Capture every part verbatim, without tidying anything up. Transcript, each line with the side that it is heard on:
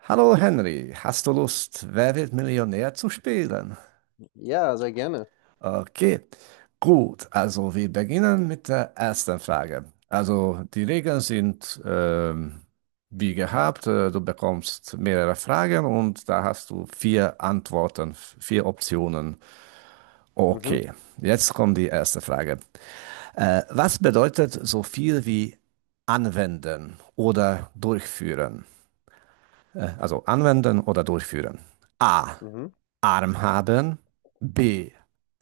right: Hallo Henry, hast du Lust, Wer wird Millionär zu spielen?
left: Ja, sehr gerne.
right: Okay, gut, also wir beginnen mit der ersten Frage. Also die Regeln sind ähm, wie gehabt, äh, du bekommst mehrere Fragen und da hast du vier Antworten, f- vier Optionen.
left: Mhm,
right: Okay, jetzt kommt die erste Frage. Äh, was bedeutet so viel wie anwenden oder durchführen? Äh, also anwenden oder durchführen. A.
left: mhm.
right: Arm haben, B.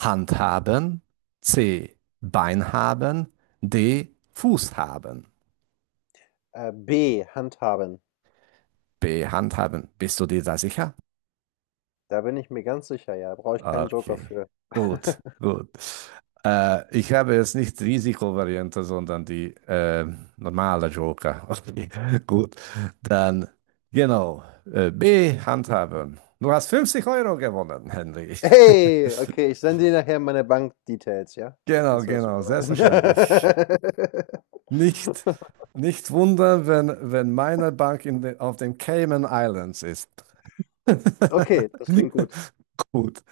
right: Hand haben, C. Bein haben, D. Fuß haben.
left: Äh, B, handhaben.
right: B. Hand haben. Bist du dir da sicher?
left: Da bin ich mir ganz sicher, ja. Brauche ich keinen Joker
right: Okay,
left: für.
right: gut, gut. Äh, ich habe jetzt nicht Risikovariante, sondern die äh, normale Joker. Okay, gut. Dann, genau, äh, B. Hand haben. Du hast fünfzig Euro gewonnen, Henry.
left: Hey, okay, ich sende dir nachher meine Bankdetails, ja? Dann
right: Genau,
left: kannst du das
right: genau,
left: überweisen.
right: selbstverständlich. Nicht, nicht wundern, wenn, wenn meine Bank in de, auf den Cayman Islands ist.
left: Okay, das klingt gut.
right: Gut.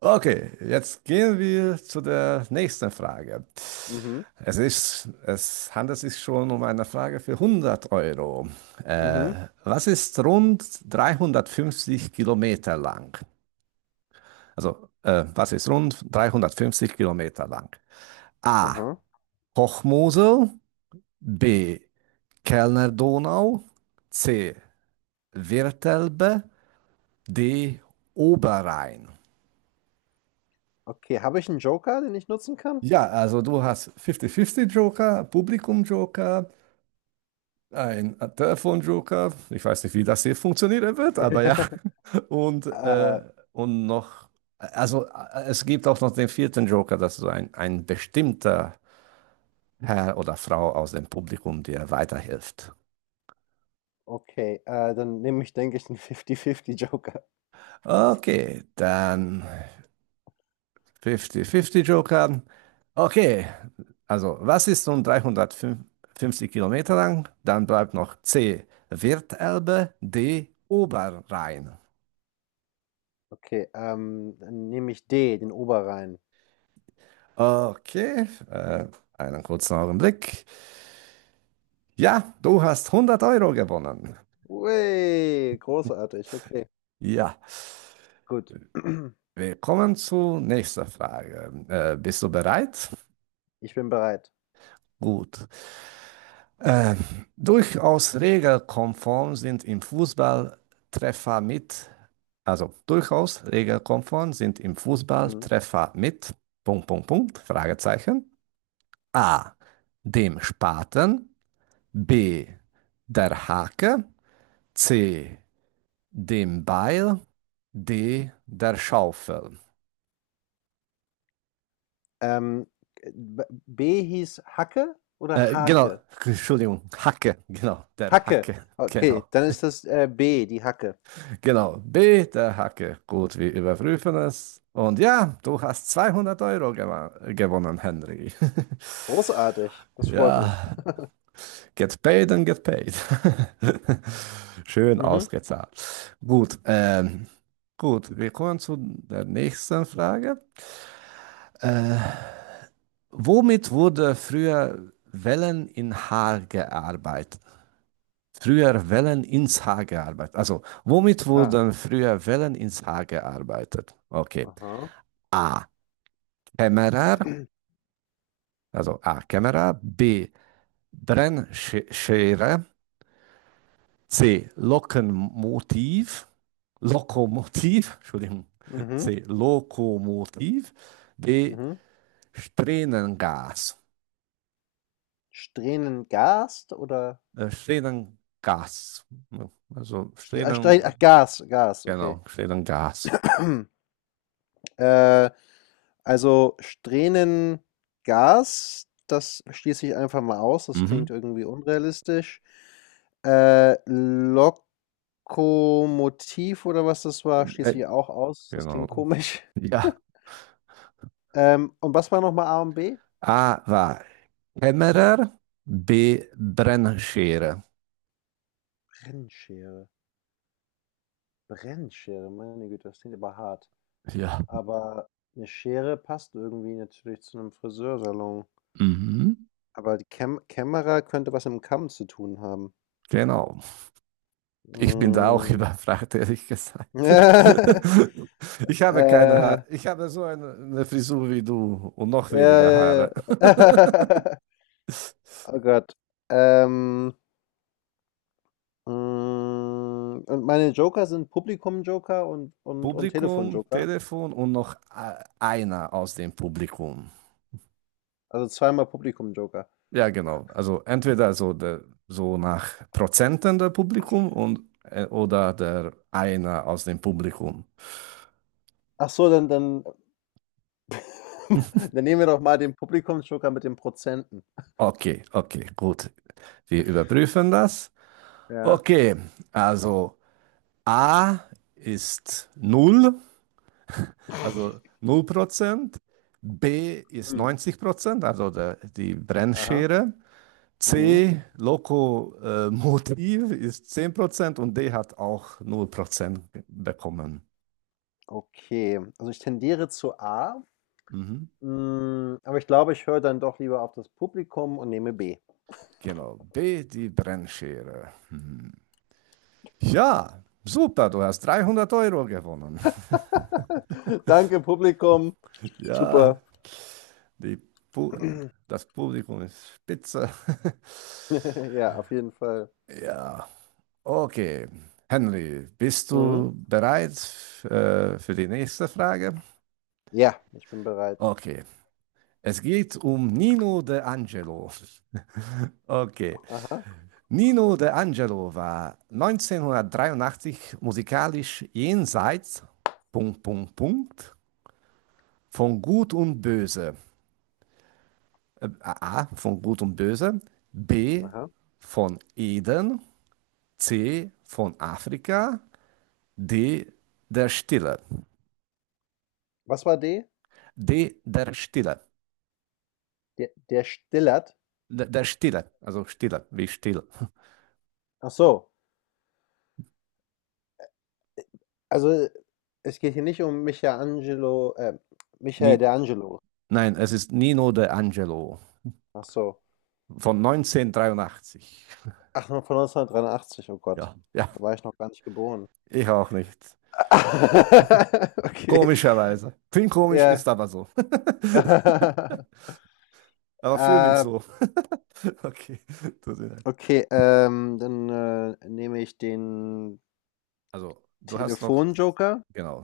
right: Okay, jetzt gehen wir zu der nächsten Frage.
left: Mhm,
right: Es ist, es handelt sich schon um eine Frage für hundert Euro. Äh,
left: mhm,
right: was ist rund dreihundertfünfzig Kilometer lang? Also, äh, was ist rund dreihundertfünfzig Kilometer lang? A.
left: aha.
right: Hochmosel. B. Kellner Donau, C. Wirtelbe, D. Oberrhein.
left: Okay, habe ich einen Joker, den ich nutzen kann?
right: Ja, also du hast fünfzig fünfzig Joker, Publikum Joker, ein Telefon Joker. Ich weiß nicht, wie das hier funktionieren wird, aber ja. Und, äh,
left: Äh,
right: und noch, also äh, es gibt auch noch den vierten Joker, das ist so ein, ein bestimmter Herr oder Frau aus dem Publikum, der weiterhilft.
left: okay, äh, dann nehme ich, denke ich, einen fünfzig fünfzig Joker.
right: Okay, dann fünfzig fünfzig Joker. Okay, also was ist nun dreihundertfünfzig Kilometer lang? Dann bleibt noch C, Wirtelbe, D, Oberrhein.
left: Okay, ähm, dann nehme ich D, den Oberrhein.
right: Okay, äh, einen kurzen Augenblick. Ja, du hast hundert Euro gewonnen.
left: Ui, großartig, okay,
right: Ja,
left: gut.
right: wir kommen zur nächsten Frage. Äh, bist du bereit?
left: Ich bin bereit.
right: Gut. Äh, Durchaus regelkonform sind im Fußball Treffer mit. Also durchaus regelkonform sind im Fußball
left: Mhm.
right: Treffer mit Punkt, Punkt, Punkt, Fragezeichen. A. Dem Spaten. B. Der Hake. C. Dem Beil. D. Der Schaufel.
left: Ähm, B B hieß Hacke oder
right: Äh, genau,
left: Hake?
right: Entschuldigung, Hacke, genau, der
left: Hacke.
right: Hacke,
left: Okay,
right: genau,
left: dann ist das äh, B, die Hacke.
right: genau, B, der Hacke. Gut, wir überprüfen es. Und ja, du hast zweihundert Euro gewa- gewonnen, Henry.
left: Großartig, das freut mich.
right: Ja. Get paid and get paid. Schön
left: Mhm.
right: ausgezahlt. Gut, ähm, gut, wir kommen zu der nächsten Frage. Äh, Womit wurde früher Wellen in Haar gearbeitet? Früher Wellen ins Haar gearbeitet. Also, womit
left: Ah,
right: wurden früher Wellen ins Haar gearbeitet? Okay.
left: aha.
right: A. Kämmerer, also A. Kämmerer, B. Brennschere, C. Lokomotiv. Lokomotiv. Entschuldigung.
left: Mhm.
right: C. Lokomotiv. D.
left: Mhm.
right: Strähnengas.
left: Strähnengast oder
right: Äh, Strähnengas. Also
left: Stre- ah, Stre- ach,
right: Strähnen,
left: Gas, Gas, okay.
right: genau, Strähnengas.
left: Äh, also, Strähnengas, das schließe ich einfach mal aus, das
right: Mhm.
left: klingt irgendwie unrealistisch. Äh, Lokomotiv oder was das war,
right: Äh,
left: schließe ich auch aus, das
right: genau.
left: klingt komisch.
right: Ja.
left: Ähm, und was war nochmal A und B?
right: A war Kämmerer, B Brennschere.
left: Brennschere. Brennschere, meine Güte, das klingt aber hart.
right: Ja.
left: Aber eine Schere passt irgendwie natürlich zu einem Friseursalon.
right: Mhm.
left: Aber die Käm Kämmerer könnte was mit dem Kamm zu tun haben.
right: Genau. Ich bin da auch
left: Mm,
right: überfragt, ehrlich gesagt. Ich habe keine
left: Äh,
right: Haare. Ich habe so eine, eine Frisur wie du und noch
left: ja,
right: weniger
left: ja,
right: Haare.
left: ja. Oh Gott. Ähm, mm, und meine Joker sind Publikum-Joker und, und, und
right: Publikum,
left: Telefon-Joker.
right: Telefon und noch a- einer aus dem Publikum.
left: Also zweimal Publikum-Joker.
right: Ja, genau. Also entweder so, der, so nach Prozenten der Publikum und, äh, oder der einer aus dem Publikum.
left: Ach so, dann, dann, dann nehmen wir doch mal den Publikum-Joker mit den Prozenten.
right: Okay, okay, gut. Wir überprüfen das.
left: Ja.
right: Okay, also A ist null. Also null Prozent, B ist
left: Hm.
right: neunzig Prozent, also der, die
left: Aha.
right: Brennschere.
left: Mhm.
right: C, Lokomotiv ist zehn Prozent und D hat auch null Prozent bekommen.
left: Okay. Also ich tendiere zu A,
right: Mhm.
left: mm, aber ich glaube, ich höre dann doch lieber auf das Publikum und nehme B.
right: Genau, B, die Brennschere. Mhm. Ja, super, du hast dreihundert Euro gewonnen.
left: Danke, Publikum.
right: Ja,
left: Super.
right: die Pu das Publikum ist spitze.
left: Ja, auf jeden Fall.
right: Ja. Okay, Henry, bist
left: Mhm.
right: du bereit äh, für die nächste Frage?
left: Ja, ich bin bereit.
right: Okay, es geht um Nino De Angelo. Okay,
left: Aha,
right: Nino De Angelo war neunzehnhundertdreiundachtzig musikalisch jenseits Punkt, Punkt, Punkt, von Gut und Böse. A, von Gut und Böse, B,
left: aha.
right: von Eden, C, von Afrika, D, der Stille.
left: Was war D?
right: D, der Stille.
left: Der, der Stillert.
right: Der, der Stille, also Stille, wie still.
left: Ach so. Äh, Also, äh, es geht hier nicht um Michelangelo, äh, Michael de
right: Ni,
left: Angelo.
right: nein, es ist Nino de Angelo
left: Ach so.
right: von neunzehnhundertdreiundachtzig.
left: Ach, von neunzehnhundertdreiundachtzig, oh Gott.
right: Ja, ja,
left: Da war ich noch gar nicht geboren.
right: ich auch nicht.
left: Okay,
right: Komischerweise. Klingt komisch,
left: ja.
right: ist aber so. Aber fühle mich
left: Äh,
right: so. Okay, tut mir leid.
left: okay, ähm, dann äh, nehme ich den
right: Also, du hast noch,
left: Telefonjoker
right: genau,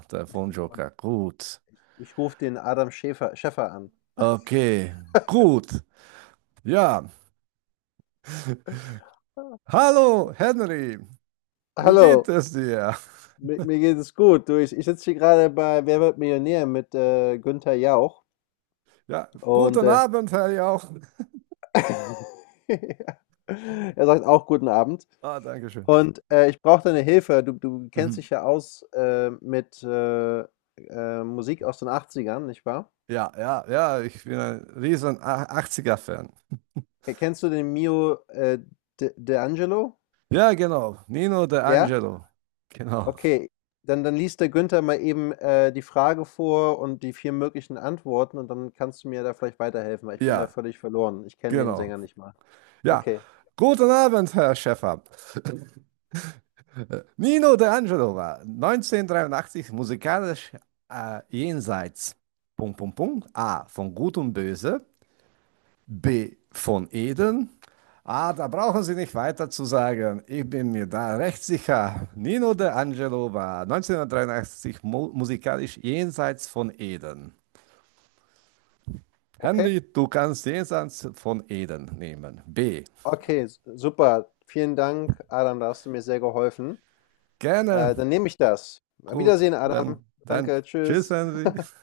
left: und
right: Telefonjoker. Gut.
left: ich rufe den Adam Schäfer, Schäffer an.
right: Okay, gut. Ja.
left: Ah.
right: Hallo, Henry. Wie geht
left: Hallo,
right: es dir?
left: mir, mir geht es gut. Du, ich, ich sitze hier gerade bei Wer wird Millionär mit äh, Günther Jauch
right: Ja,
left: und
right: guten
left: äh,
right: Abend, Herr Jauch.
left: er sagt auch guten Abend.
right: Ah, danke schön.
left: Und äh, ich brauche deine Hilfe. Du, du kennst dich
right: Mhm.
left: ja aus äh, mit äh, äh, Musik aus den Achtzigern, nicht wahr?
right: Ja, ja, ja, ich bin ein riesen A- achtziger-Fan.
left: Kennst du den Mio äh, De, De Angelo?
right: Ja, genau. Nino De
left: Ja?
right: Angelo. Genau.
left: Okay, dann dann liest der Günther mal eben, äh, die Frage vor und die vier möglichen Antworten und dann kannst du mir da vielleicht weiterhelfen, weil ich bin da
right: Ja,
left: völlig verloren. Ich kenne den
right: genau.
left: Sänger nicht mal.
right: Ja,
left: Okay,
right: guten Abend, Herr Schäfer. Äh, Nino De Angelo war neunzehnhundertdreiundachtzig musikalisch äh, jenseits. Punkt, Punkt, Punkt. A. Von Gut und Böse. B. Von Eden. Ah, da brauchen Sie nicht weiter zu sagen. Ich bin mir da recht sicher. Nino De Angelo war neunzehnhundertdreiundachtzig mu musikalisch jenseits von Eden.
left: okay,
right: Henry, du kannst jenseits von Eden nehmen. B.
left: okay, s- super. Vielen Dank, Adam, da hast du mir sehr geholfen.
right: Gerne.
left: Äh, dann nehme ich das. Auf
right: Gut,
left: Wiedersehen, Adam.
right: dann, dann
left: Danke,
right: tschüss,
left: tschüss.
right: Henry.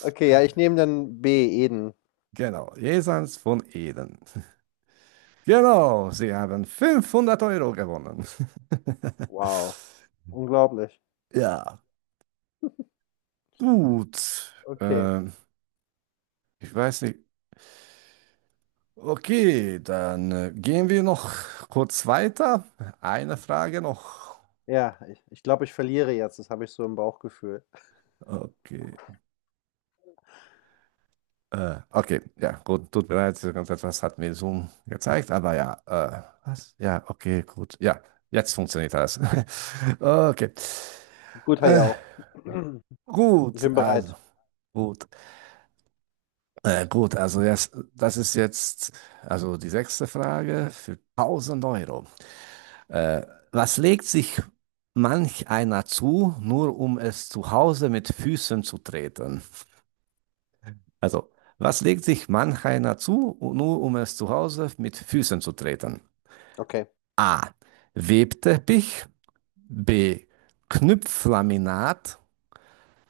left: Okay, ja, ich nehme dann B, Eden.
right: Genau, jenseits von Eden. Genau, Sie haben fünfhundert Euro gewonnen.
left: Wow, unglaublich.
right: Ja, gut.
left: Okay,
right: Ähm, Ich weiß nicht. Okay, dann äh, gehen wir noch kurz weiter. Eine Frage noch.
left: ja, ich, ich glaube, ich verliere jetzt. Das habe ich so im Bauchgefühl.
right: Okay. Äh, okay, ja, gut, tut mir leid, das etwas hat mir Zoom gezeigt, aber ja, äh, was? Ja, okay, gut. Ja, jetzt funktioniert das. Okay.
left: Gut, Herr
right: Äh,
left: Jauch. Ich
right: gut,
left: bin
right: also,
left: bereit.
right: gut. Äh, gut, also jetzt, das ist jetzt also die sechste Frage für tausend Euro. Äh, Was legt sich manch einer zu, nur um es zu Hause mit Füßen zu treten? Also, was legt sich manch einer zu, nur um es zu Hause mit Füßen zu treten?
left: Okay.
right: A. Webteppich. B. Knüpflaminat.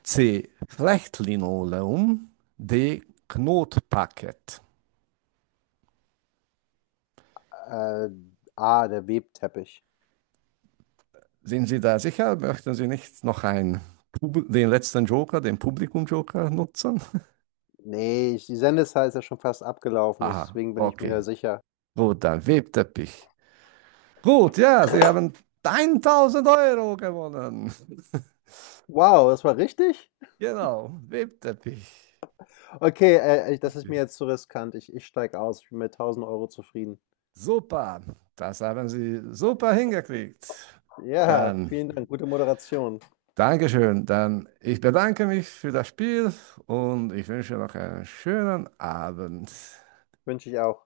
right: C. Flechtlinoleum. D. Knotparkett.
left: Äh, ah, der Webteppich.
right: Sind Sie da sicher? Möchten Sie nicht noch einen, Pub- den letzten Joker, den Publikum-Joker nutzen?
left: Ne, ich die Sendezeit ist ja schon fast abgelaufen,
right: Aha,
left: deswegen bin ich mir
right: okay.
left: da sicher.
right: Gut, dann Webteppich. Gut, ja, Sie haben tausend Euro gewonnen.
left: Wow, das war richtig?
right: Genau, Webteppich.
left: Okay, äh, äh, das ist
right: Okay.
left: mir jetzt zu riskant. Ich ich steige aus. Ich bin mit tausend Euro zufrieden.
right: Super, das haben Sie super hingekriegt.
left: Ja,
right: Dann,
left: vielen Dank. Gute Moderation.
right: Dankeschön. Dann, ich bedanke mich für das Spiel und ich wünsche noch einen schönen Abend.
left: Wünsche ich auch.